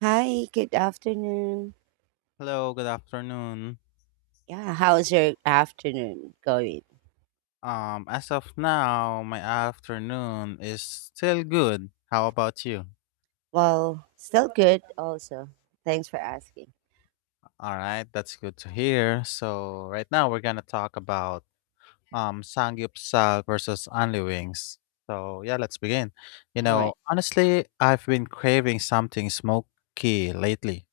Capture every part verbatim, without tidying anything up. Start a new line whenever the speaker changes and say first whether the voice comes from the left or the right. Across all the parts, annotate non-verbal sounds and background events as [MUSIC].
right: Hi, good afternoon.
left: Hello, good afternoon.
right: Yeah, how's your afternoon going?
left: Um, as of now, my afternoon is still good. How about you?
right: Well, still good also. Thanks for asking.
left: All right, that's good to hear. So right now we're gonna talk about um Samgyeopsal versus only wings. So yeah, let's begin. You
right: All
left: know,
right: right.
left: honestly, I've been craving something smoky lately,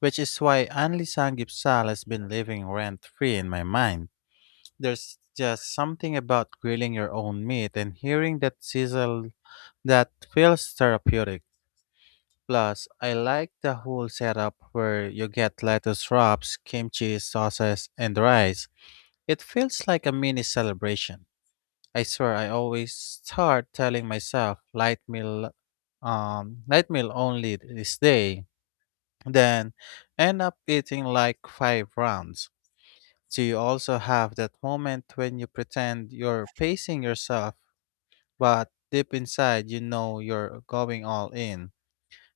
left: which is why only Samgyeopsal has been living rent free in my mind. There's just something about grilling your own meat and hearing that sizzle. That feels therapeutic. Plus, I like the whole setup where you get lettuce wraps, kimchi, sauces, and rice. It feels like a mini celebration. I swear I always start telling myself light meal, um light meal only this day, then end up eating like five rounds. Do you also have that moment when you pretend you're pacing yourself, but deep inside you know you're going all in?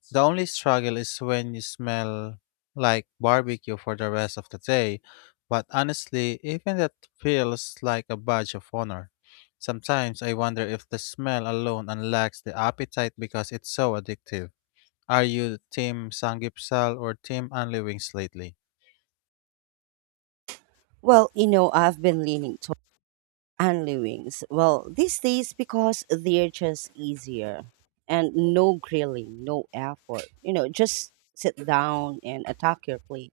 left: The only struggle is when you smell like barbecue for the rest of the day, but honestly, even that feels like a badge of honor. Sometimes I wonder if the smell alone unlocks the appetite because it's so addictive. Are you Team Sangipsal or Team Only Wings lately?
right: Well, you know, I've been leaning to only wings. Well, these days because they're just easier and no grilling, no effort. You know, just sit down and attack your plate.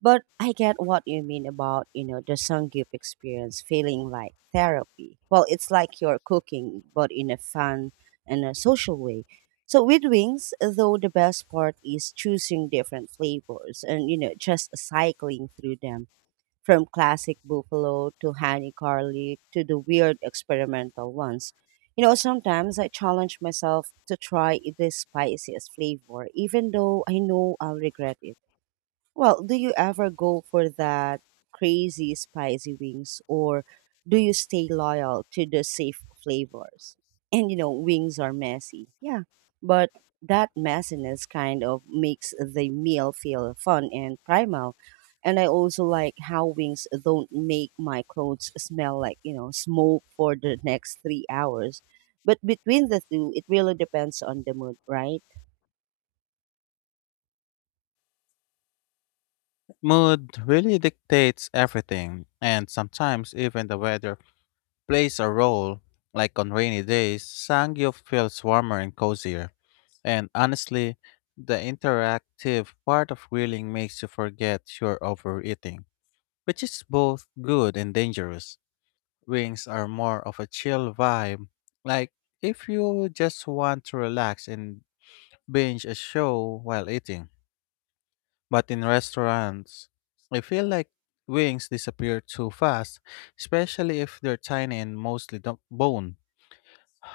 right: But I get what you mean about, you know, the Sanggyup experience feeling like therapy. Well, it's like you're cooking, but in a fun and a social way. So with wings, though, the best part is choosing different flavors and, you know, just cycling through them from classic buffalo to honey garlic to the weird experimental ones. You know, sometimes I challenge myself to try the spiciest flavor, even though I know I'll regret it. Well, do you ever go for that crazy spicy wings or do you stay loyal to the safe flavors? And you know, wings are messy. Yeah. But that messiness kind of makes the meal feel fun and primal. And I also like how wings don't make my clothes smell like, you know, smoke for the next three hours. But between the two, it really depends on the mood, right?
left: Mood really dictates everything, and sometimes even the weather plays a role. Like on rainy days, Sangyo feels warmer and cozier. And honestly, the interactive part of grilling makes you forget you're overeating, which is both good and dangerous. Wings are more of a chill vibe, like if you just want to relax and binge a show while eating. But in restaurants, I feel like wings disappear too fast, especially if they're tiny and mostly do- bone.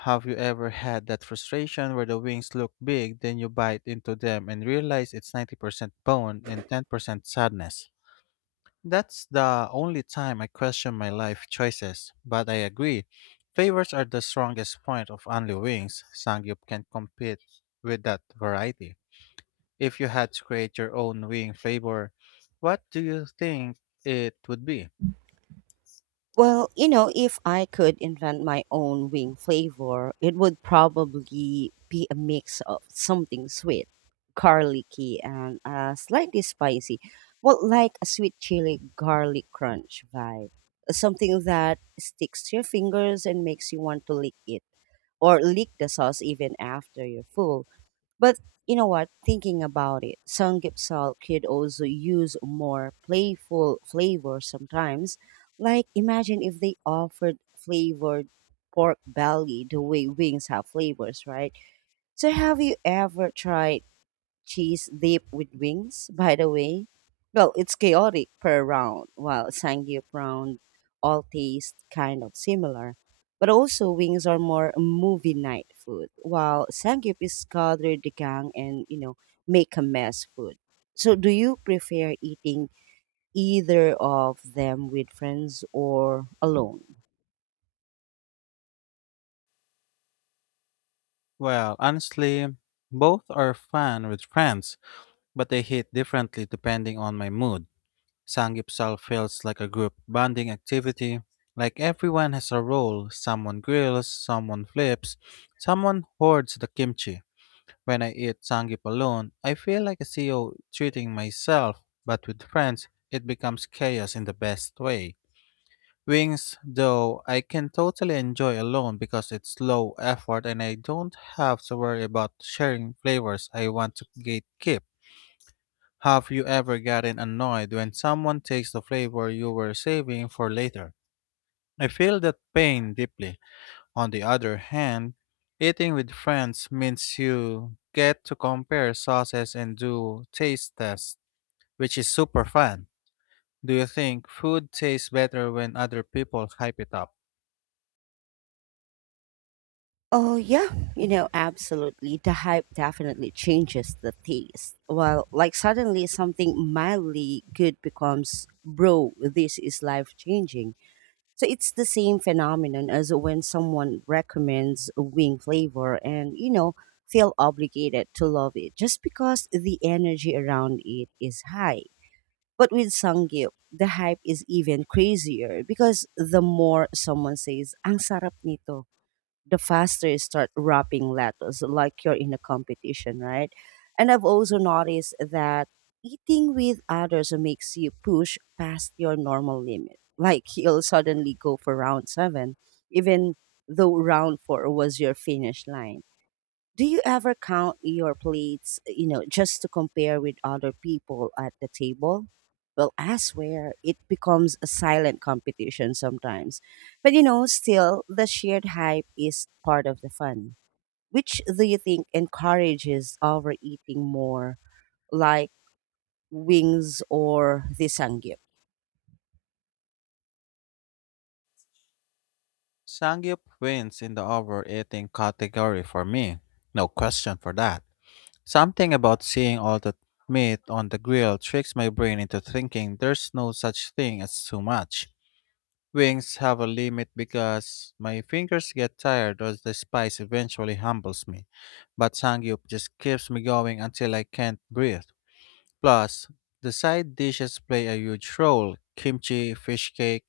left: Have you ever had that frustration where the wings look big, then you bite into them and realize it's ninety percent bone and ten percent sadness? That's the only time I question my life choices, but I agree. Flavors are the strongest point of only wings. Sangyup can compete with that variety. If you had to create your own wing flavor, what do you think it would be?
right: Well, you know, if I could invent my own wing flavor, it would probably be a mix of something sweet, garlicky, and uh, slightly spicy. Well, like a sweet chili garlic crunch vibe. Something that sticks to your fingers and makes you want to lick it or lick the sauce even after you're full. But you know what? Thinking about it, Samgyeopsal could also use more playful flavor sometimes. Like imagine if they offered flavored pork belly the way wings have flavors, right? So have you ever tried cheese dip with wings, by the way? Well, it's chaotic per round, while Sangyup round all taste kind of similar. But also wings are more movie night food, while Sangyup is gather the gang and, you know, make a mess food. So do you prefer eating either of them with friends or alone?
left: Well, honestly, both are fun with friends, but they hit differently depending on my mood. Sangipsal feels like a group bonding activity, like everyone has a role. Someone grills, someone flips, someone hoards the kimchi. When I eat sangip alone, I feel like a C E O treating myself, but with friends, it becomes chaos in the best way. Wings, though, I can totally enjoy alone because it's low effort and I don't have to worry about sharing flavors I want to gatekeep. Have you ever gotten annoyed when someone takes the flavor you were saving for later? I feel that pain deeply. On the other hand, eating with friends means you get to compare sauces and do taste tests, which is super fun. Do you think food tastes better when other people hype it up?
right: Oh, yeah, you know, absolutely. The hype definitely changes the taste. Well, like suddenly something mildly good becomes, bro, this is life changing. So it's the same phenomenon as when someone recommends a wing flavor and, you know, feel obligated to love it just because the energy around it is high. But with Sangyup, the hype is even crazier because the more someone says, ang sarap nito, the faster you start wrapping lettuce, like you're in a competition, right? And I've also noticed that eating with others makes you push past your normal limit. Like you'll suddenly go for round seven, even though round four was your finish line. Do you ever count your plates, you know, just to compare with other people at the table? Well, I swear it becomes a silent competition sometimes. But you know, still, the shared hype is part of the fun. Which do you think encourages overeating more, like wings or the sangyup?
left: Sangyup wins in the overeating category for me. No question for that. Something about seeing all that meat on the grill tricks my brain into thinking there's no such thing as too much. Wings have a limit because my fingers get tired or the spice eventually humbles me. But Sangyup just keeps me going until I can't breathe. Plus, the side dishes play a huge role. Kimchi, fish cake,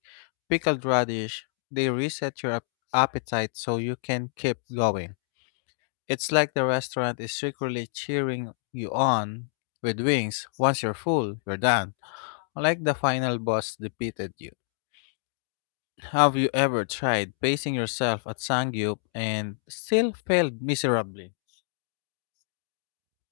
left: pickled radish, they reset your ap- appetite so you can keep going. It's like the restaurant is secretly cheering you on. With wings, once you're full, you're done. Unlike the final boss defeated you. Have you ever tried pacing yourself at Sangyup and still failed miserably?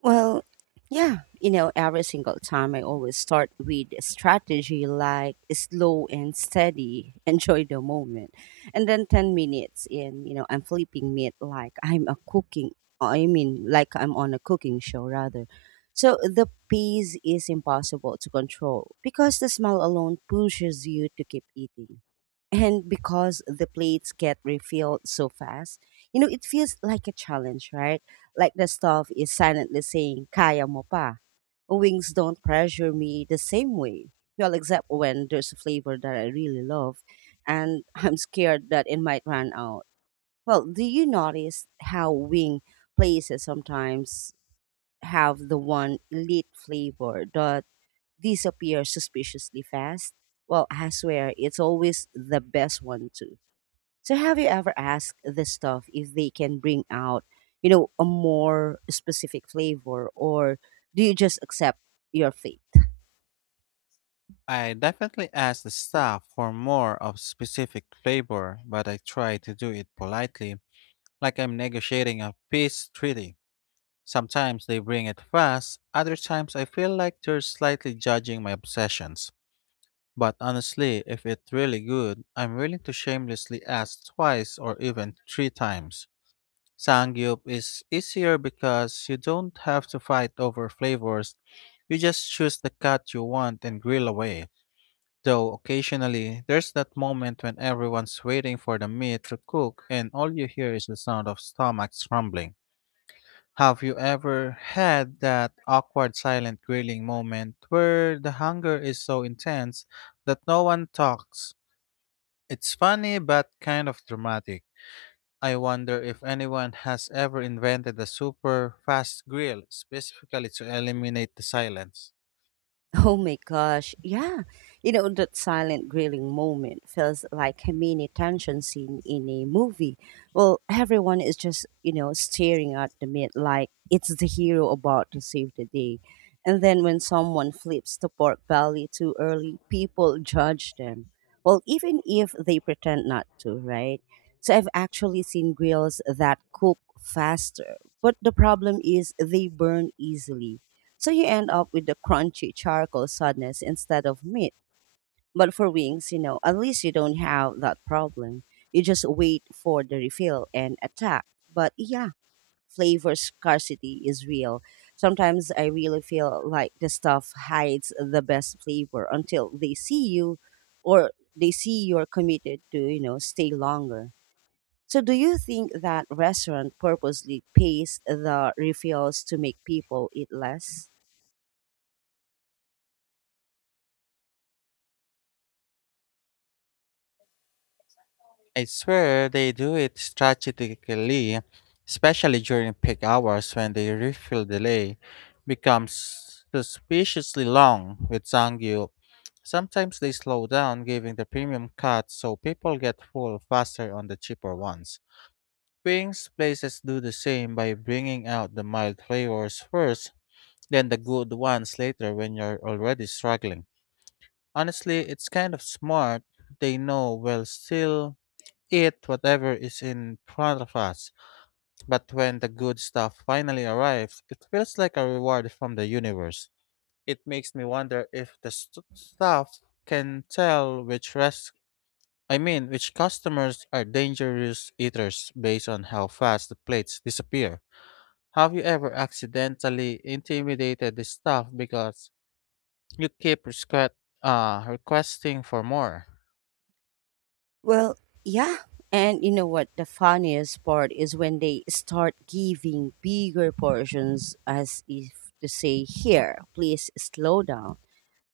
right: Well, yeah, you know, every single time I always start with a strategy like slow and steady, [LAUGHS] enjoy the moment. And then ten minutes in, you know, I'm flipping meat like I'm a cooking, I mean, like I'm on a cooking show rather. So the pace is impossible to control because the smell alone pushes you to keep eating. And because the plates get refilled so fast, you know, it feels like a challenge, right? Like the stuff is silently saying, Kaya mo pa. Wings don't pressure me the same way. Well, except when there's a flavor that I really love, and [LAUGHS] I'm scared that it might run out. Well, do you notice how wing places sometimes have the one elite flavor that disappears suspiciously fast? Well, I swear it's always the best one too. So have you ever asked the staff if they can bring out, you know, a more specific flavor, or do you just accept your fate?
left: I definitely asked the staff for more of specific flavor, but I try to do it politely, like I'm negotiating a peace treaty. Sometimes they bring it fast, other times I feel like they're slightly judging my obsessions. But honestly, if it's really good, I'm willing to shamelessly ask twice or even three times. Sangyup is easier because you don't have to fight over flavors. You just choose the cut you want and grill away. Though occasionally, there's that moment when everyone's waiting for the meat to cook and all you hear is the sound of stomachs rumbling. Have you ever had that awkward silent grilling moment where the hunger is so intense that no one talks? It's funny but kind of dramatic. I wonder if anyone has ever invented a super fast grill specifically to eliminate the silence.
right: Oh my gosh. Yeah. You know, that silent grilling moment feels like a mini tension scene in a movie. Well, everyone is just, you know, staring at the meat like it's the hero about to save the day. And then when someone flips the pork belly too early, people judge them. Well, even if they pretend not to, right? So I've actually seen grills that cook faster. But the problem is they burn easily, so you end up with the crunchy charcoal sadness instead of meat. But for wings, you know, at least you don't have that problem. You just wait for the refill and attack. But yeah, flavor scarcity is real. Sometimes I really feel like the stuff hides the best flavor until they see you or they see you're committed to, you know, stay longer. So do you think that restaurant purposely pays the refills to make people eat less?
left: I swear they do it strategically, especially during peak hours when the refill delay becomes suspiciously long with Zangyup. Sometimes they slow down, giving the premium cuts so people get full faster on the cheaper ones. Wings places do the same by bringing out the mild flavors first, then the good ones later when you're already struggling. Honestly, it's kind of smart. They know we'll still eat whatever is in front of us, but when the good stuff finally arrives, it feels like a reward from the universe. It makes me wonder if the st- staff can tell which rest I mean, which customers are dangerous eaters based on how fast the plates disappear. Have you ever accidentally intimidated the staff because you keep resque- uh, requesting for more?
right: Well, yeah. And you know what? The funniest part is when they start giving bigger portions as if to say, here, please slow down.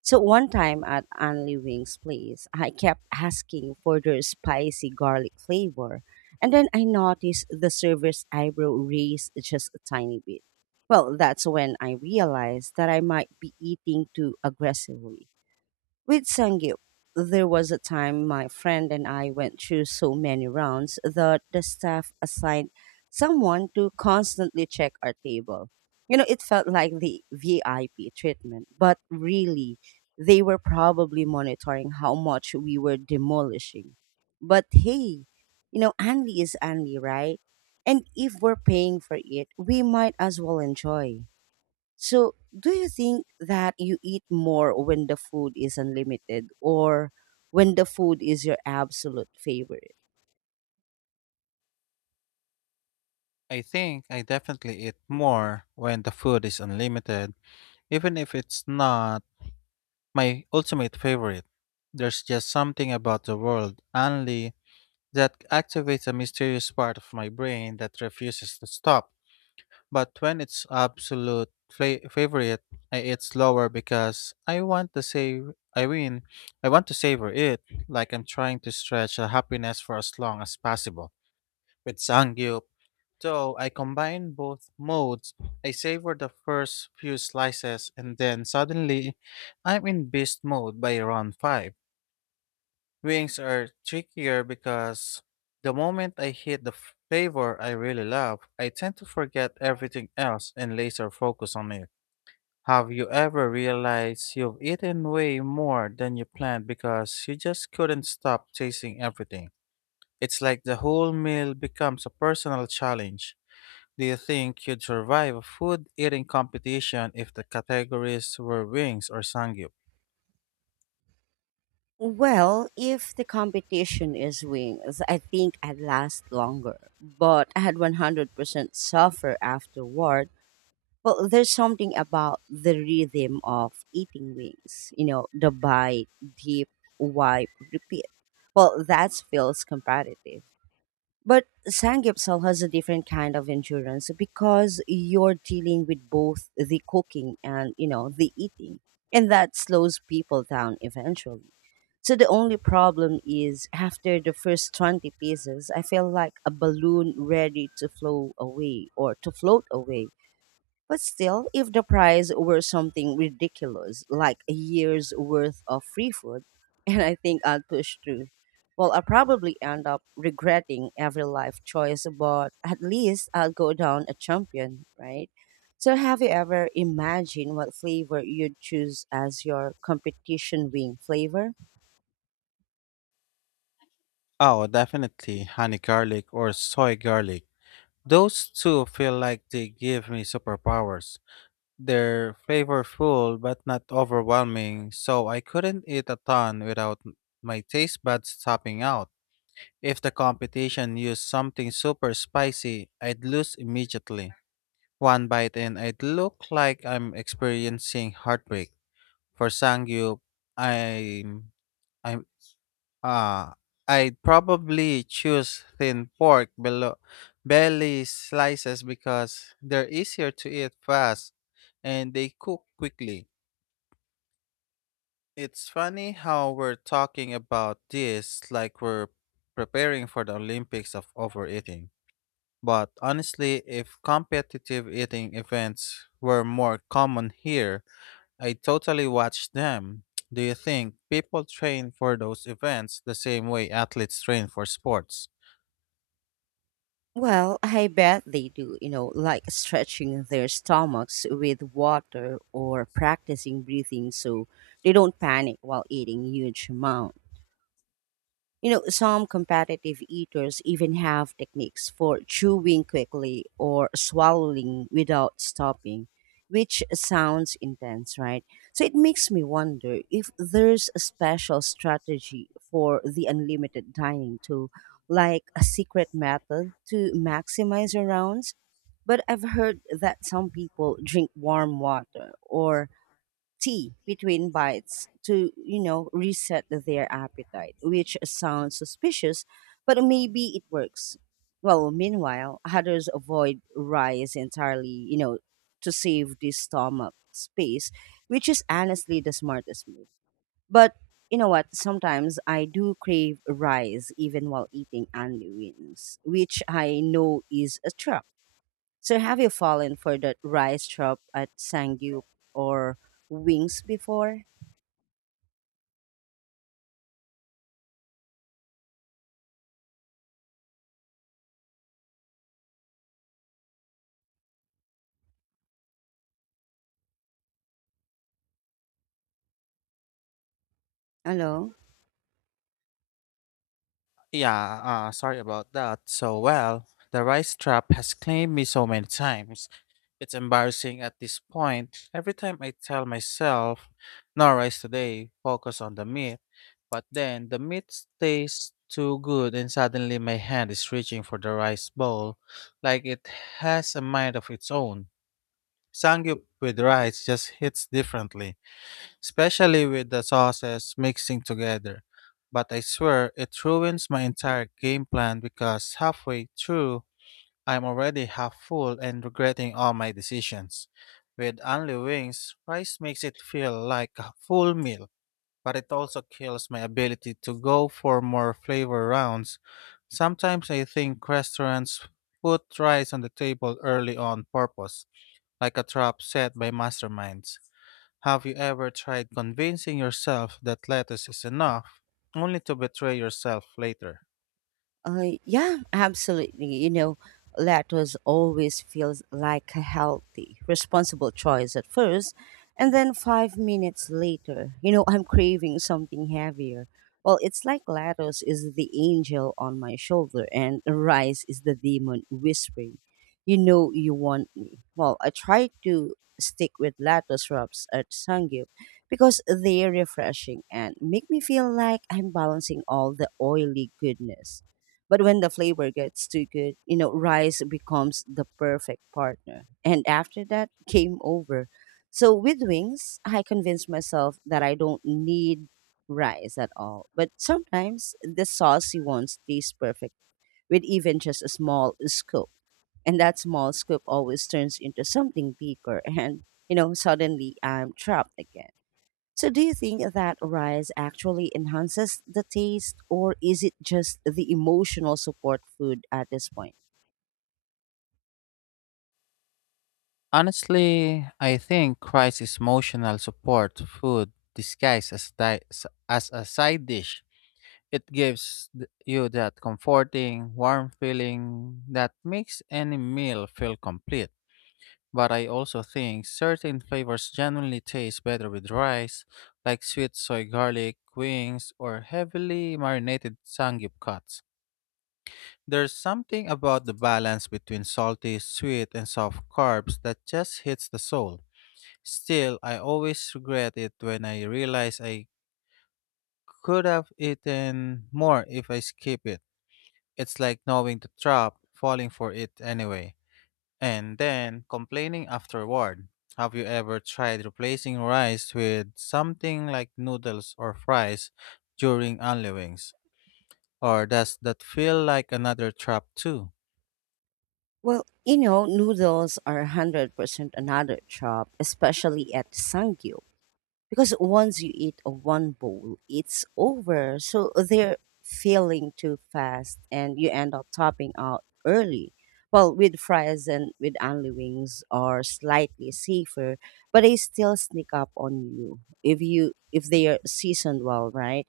right: So one time at Anli Wings Place, I kept asking for their spicy garlic flavor. And then I noticed the server's eyebrow raised just a tiny bit. Well, that's when I realized that I might be eating too aggressively. With Sangyup, there was a time my friend and I went through so many rounds that the staff assigned someone to constantly check our table. You know, it felt like the V I P treatment, but really, they were probably monitoring how much we were demolishing. But hey, you know, Anli is Anli, right? And if we're paying for it, we might as well enjoy. So, do you think that you eat more when the food is unlimited or when the food is your absolute favorite?
left: I think I definitely eat more when the food is unlimited, even if it's not my ultimate favorite. There's just something about the world, only that activates a mysterious part of my brain that refuses to stop. But when it's absolute fla- favorite, I eat slower because I want to save. I mean, I want to savor it, like I'm trying to stretch the happiness for as long as possible. With Sangyup, though, I combine both modes. I savor the first few slices, and then suddenly, I'm in beast mode by round five. Wings are trickier because the moment I hit the f- flavor I really love, I tend to forget everything else and laser focus on it. Have you ever realized you've eaten way more than you planned because you just couldn't stop chasing everything? It's like the whole meal becomes a personal challenge. Do you think you'd survive a food eating competition if the categories were wings or sangyup?
right: Well, if the competition is wings, I think I'd last longer. But I had one hundred percent suffer afterward. Well, there's something about the rhythm of eating wings, you know, the bite, dip, wipe, repeat. Well, that feels competitive. But Samgyeopsal has a different kind of endurance because you're dealing with both the cooking and, you know, the eating. And that slows people down eventually. So the only problem is after the first twenty pieces, I feel like a balloon ready to flow away or to float away. But still, if the prize were something ridiculous, like a year's worth of free food, [LAUGHS] and I think I'd push through, well, I'll probably end up regretting every life choice, but at least I'll go down a champion, right? So, have you ever imagined what flavor you'd choose as your competition wing flavor?
left: Oh, definitely honey garlic or soy garlic. Those two feel like they give me superpowers. They're flavorful but not overwhelming, so I couldn't eat a ton without my taste buds topping out. If the competition used something super spicy, I'd lose immediately. One bite and I'd look like I'm experiencing heartbreak. For Sangyu, I'm I'm Ah, I'd probably choose thin pork below belly slices because they're easier to eat fast and they cook quickly. It's funny how we're talking about this like we're preparing for the Olympics of overeating. But honestly, if competitive eating events were more common here, I totally watch them. Do you think people train for those events the same way athletes train for sports?
right: Well, I bet they do, you know, like stretching their stomachs with water or practicing breathing so they don't panic while eating huge amounts. You know, some competitive eaters even have techniques for chewing quickly or swallowing without stopping, which sounds intense, right? So it makes me wonder if there's a special strategy for the unlimited dining too, like a secret method to maximize your rounds. But I've heard that some people drink warm water or tea between bites to, you know, reset their appetite, which sounds suspicious, but maybe it works. Well, meanwhile, others avoid rice entirely, you know, to save the stomach space, which is honestly the smartest move. But you know what? Sometimes I do crave rice even while eating onion wings, which I know is a trap. So have you fallen for that rice chop at Sangyup or wings before? Hello?
left: Yeah, uh, sorry about that. So, well, the rice trap has claimed me so many times. It's embarrassing at this point. Every time I tell myself, no rice today, focus on the meat. But then the meat tastes too good, and suddenly my hand is reaching for the rice bowl like it has a mind of its own. Sangyup with rice just hits differently, especially with the sauces mixing together. But I swear it ruins my entire game plan because halfway through, I'm already half full and regretting all my decisions. With only wings, rice makes it feel like a full meal, but it also kills my ability to go for more flavor rounds. Sometimes I think restaurants put rice on the table early on purpose, like a trap set by masterminds. Have you ever tried convincing yourself that lettuce is enough, only to betray yourself later?
right: Uh, yeah, absolutely. You know, lettuce always feels like a healthy, responsible choice at first, and then five minutes later, you know, I'm craving something heavier. Well, it's like lettuce is the angel on my shoulder, and rice is the demon whispering, "You know you want me." Well, I try to stick with lettuce wraps at Sangyup because they're refreshing and make me feel like I'm balancing all the oily goodness. But when the flavor gets too good, you know, rice becomes the perfect partner. And after that, game over. So with wings, I convinced myself that I don't need rice at all. But sometimes the saucy ones taste perfect with even just a small scoop. And that small scoop always turns into something bigger. [LAUGHS] And, you know, suddenly I'm trapped again. So, do you think that rice actually enhances the taste, or is it just the emotional support food at this point?
left: Honestly, I think crisis emotional support food disguised as, di- s- as a side dish. It gives th- you that comforting, warm feeling that makes any meal feel complete. But I also think certain flavors genuinely taste better with rice, like sweet soy garlic wings or heavily marinated sangip cuts. There's something about the balance between salty, sweet, and soft carbs that just hits the soul. Still, I always regret it when I realize I could have eaten more if I skip it. It's like knowing the trap, falling for it anyway, and then complaining afterward. Have you ever tried replacing rice with something like noodles or fries during unlivings? Or does that feel like another trap too?
right: Well, you know, noodles are one hundred percent another chop, especially at Sangyu. Because once you eat a one bowl it's over, so they're failing too fast and you end up topping out early. Well with fries and with only wings are slightly safer, but they still sneak up on you if you if they are seasoned well, right?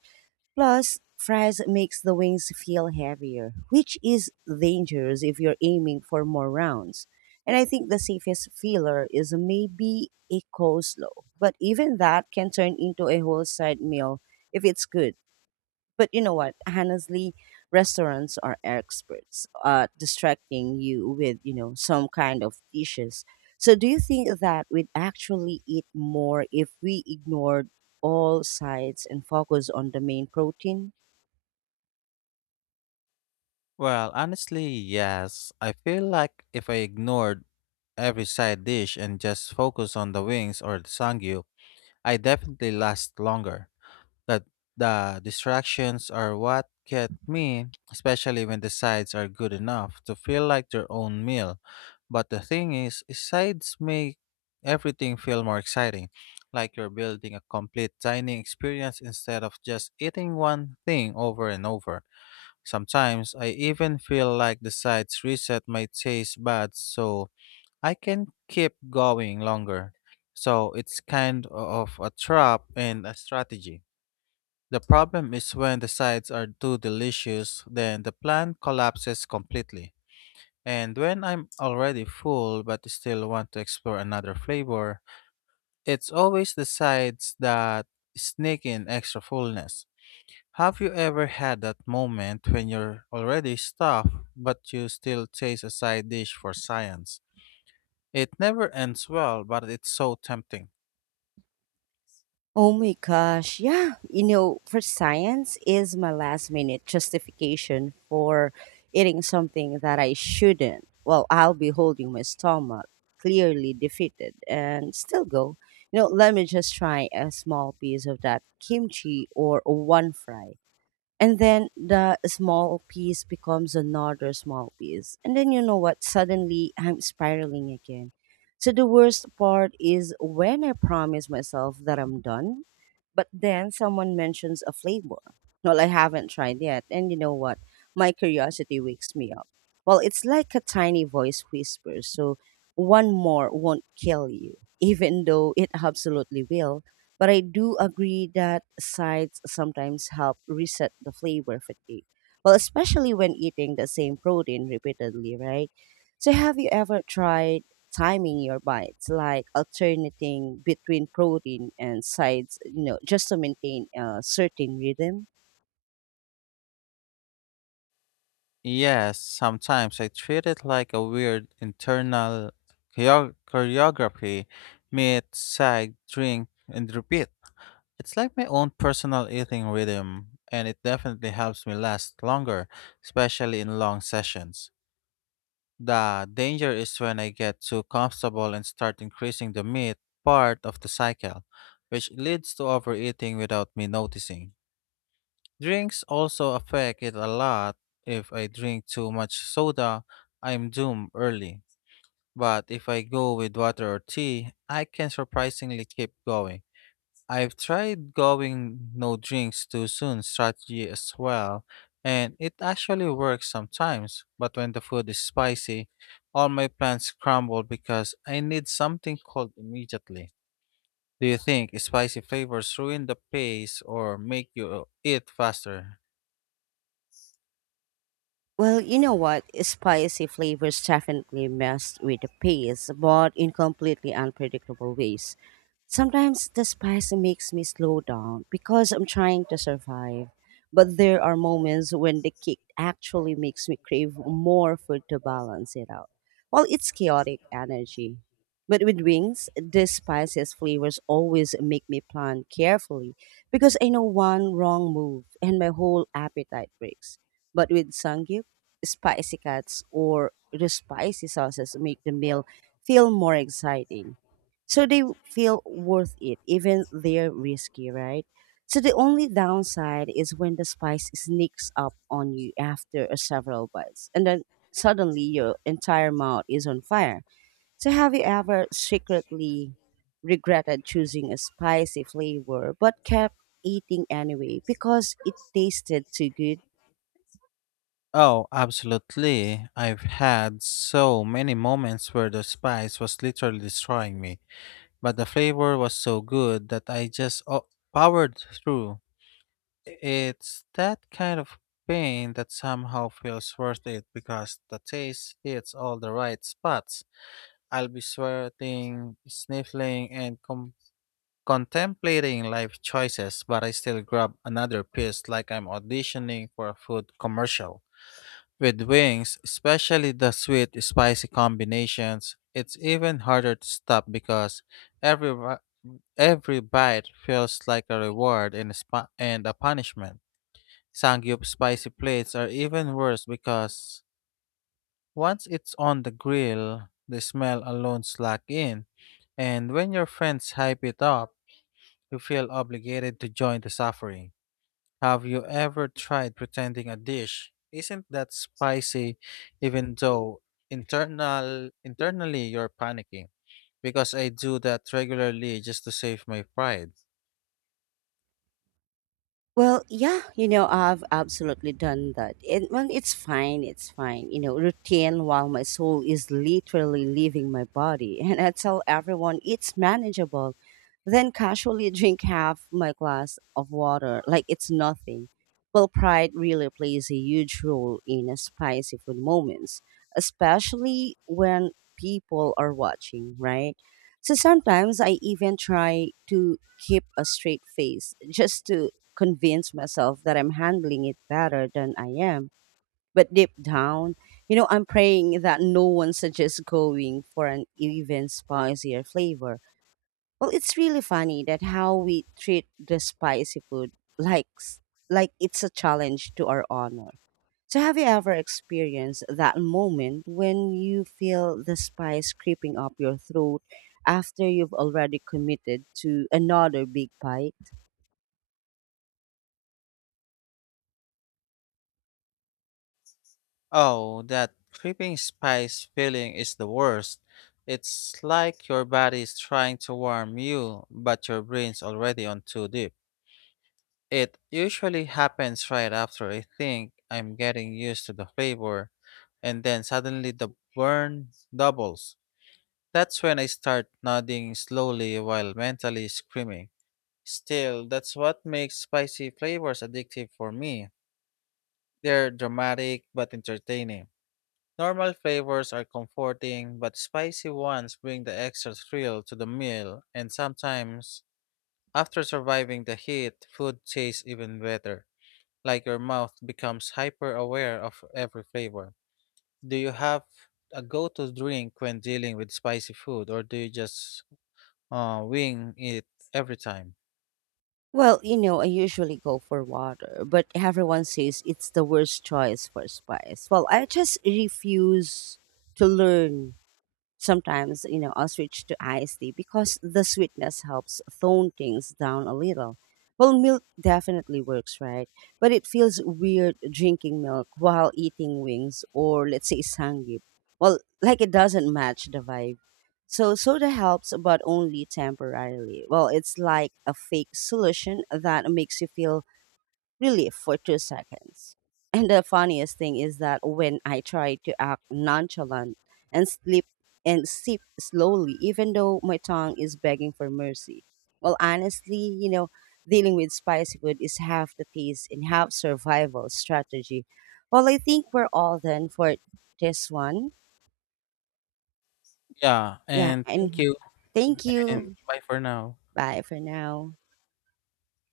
right: Plus, fries makes the wings feel heavier, which is dangerous if you're aiming for more rounds. And I think the safest filler is maybe a coleslaw, but even that can turn into a whole side meal if it's good. But you know what? Honestly, restaurants are experts at distracting you with, you know, some kind of dishes. So do you think that we'd actually eat more if we ignored all sides and focus on the main protein?
left: Well, honestly, yes. I feel like if I ignored every side dish and just focus on the wings or the sangyu, I definitely last longer. But the distractions are what get me, especially when the sides are good enough to feel like their own meal. But the thing is, sides make everything feel more exciting, like you're building a complete dining experience instead of just eating one thing over and over. Sometimes I even feel like the sides reset my taste buds so I can keep going longer. So it's kind of a trap and a strategy. The problem is when the sides are too delicious, then the plan collapses completely. And when I'm already full but still want to explore another flavor, it's always the sides that sneak in extra fullness. Have you ever had that moment when you're already stuffed, but you still chase a side dish for science? It never ends well, but it's so tempting.
right: Oh my gosh. Yeah. You know, for science is my last minute justification for eating something that I shouldn't. Well, I'll be holding my stomach clearly defeated and still go. You know, let me just try a small piece of that kimchi or one fry. And then the small piece becomes another small piece. And then, you know what, suddenly I'm spiraling again. So the worst part is when I promise myself that I'm done, but then someone mentions a flavor well I haven't tried yet. And you know what, my curiosity wakes me up. Well, it's like a tiny voice whispers, so one more won't kill you. [LAUGHS] Even though it absolutely will, but I do agree that sides sometimes help reset the flavor fatigue. Well, especially when eating the same protein repeatedly, right? So, have you ever tried timing your bites, like alternating between protein and sides, you know, just to maintain a certain rhythm?
left: Yes, sometimes I treat it like a weird internal choreo- choreography, meet, side, drink, and repeat. It's like my own personal eating rhythm, and it definitely helps me last longer, especially in long sessions. The danger is when I get too comfortable and start increasing the meat part of the cycle, which leads to overeating without me noticing. Drinks also affect it a lot. If I drink too much soda, I'm doomed early. But if I go with water or tea, I can surprisingly keep going. I've tried going no drinks too soon strategy as well, and it actually works sometimes. But when the food is spicy, all my plans crumble because I need something cold immediately. Do you think spicy flavors ruin the pace or make you eat faster?
right: Well, you know what? Spicy flavors definitely mess with the pace, but in completely unpredictable ways. Sometimes the spice makes me slow down because I'm trying to survive. But there are moments when the kick actually makes me crave more food to balance it out. Well, it's chaotic energy. But with wings, the spiciest flavors always make me plan carefully because I know one wrong move and my whole appetite breaks. But with sangyup, spicy cuts or the spicy sauces make the meal feel more exciting. So they feel worth it, even they're risky, right? So the only downside is when the spice sneaks up on you after a several bites, and then suddenly your entire mouth is on fire. So have you ever secretly regretted choosing a spicy flavor but kept eating anyway because it tasted too good?
left: Oh, absolutely. I've had so many moments where the spice was literally destroying me, but the flavor was so good that I just oh, powered through. It's that kind of pain that somehow feels worth it because the taste hits all the right spots. I'll be sweating, sniffling, and com- contemplating life choices, but I still grab another piece like I'm auditioning for a food commercial. With wings, especially the sweet spicy combinations, it's even harder to stop because every, ri- every bite feels like a reward and a, spa- and a punishment. Sangyup spicy plates are even worse because once it's on the grill, the smell alone slack in, and when your friends hype it up, you feel obligated to join the suffering. Have you ever tried pretending a dish isn't that spicy even though internal internally you're panicking? Because I do that regularly just to save my pride.
right: Well, yeah, you know, I've absolutely done that. And well, it's fine, it's fine. You know, routine while my soul is literally leaving my body. [LAUGHS] And I tell everyone it's manageable. Then casually drink half my glass of water like it's nothing. Well, pride really plays a huge role in a spicy food moments, especially when people are watching, right? So sometimes I even try to keep a straight face just to convince myself that I'm handling it better than I am. But deep down, you know, I'm praying that no one suggests going for an even spicier flavor. Well, it's really funny that how we treat the spicy food like s- like it's a challenge to our honor. So have you ever experienced that moment when you feel the spice creeping up your throat after you've already committed to another big bite?
left: Oh, that creeping spice feeling is the worst. It's like your body is trying to warm you, but your brain's already on too deep. It usually happens right after I think I'm getting used to the flavor, and then suddenly the burn doubles. That's when I start nodding slowly while mentally screaming. Still, that's what makes spicy flavors addictive for me. They're dramatic but entertaining. Normal flavors are comforting, but spicy ones bring the extra thrill to the meal, and sometimes, after surviving the heat, food tastes even better, like your mouth becomes hyper aware of every flavor. Do you have a go to drink when dealing with spicy food, or do you just uh, wing it every time?
right: Well, you know, I usually go for water, but everyone says it's the worst choice for spice. Well, I just refuse to learn. Sometimes, you know, I'll switch to iced tea because the sweetness helps tone things down a little. Well, milk definitely works, right? But it feels weird drinking milk while eating wings or, let's say, sangyup. Well, [LAUGHS] like it doesn't match the vibe. So, soda helps, but only temporarily. Well, it's like a fake solution that makes you feel relief for two seconds. And the funniest thing is that when I try to act nonchalant and sleep and sip slowly, even though my tongue is begging for mercy. Well, honestly, you know, dealing with spicy food is half the taste and half survival strategy. Well, I think we're all done for this one.
left: Yeah,
right: Yeah,
left: and thank
right: and
left: you,
right: thank
left: and
right: you.
left: bye for now.
right: Bye for now.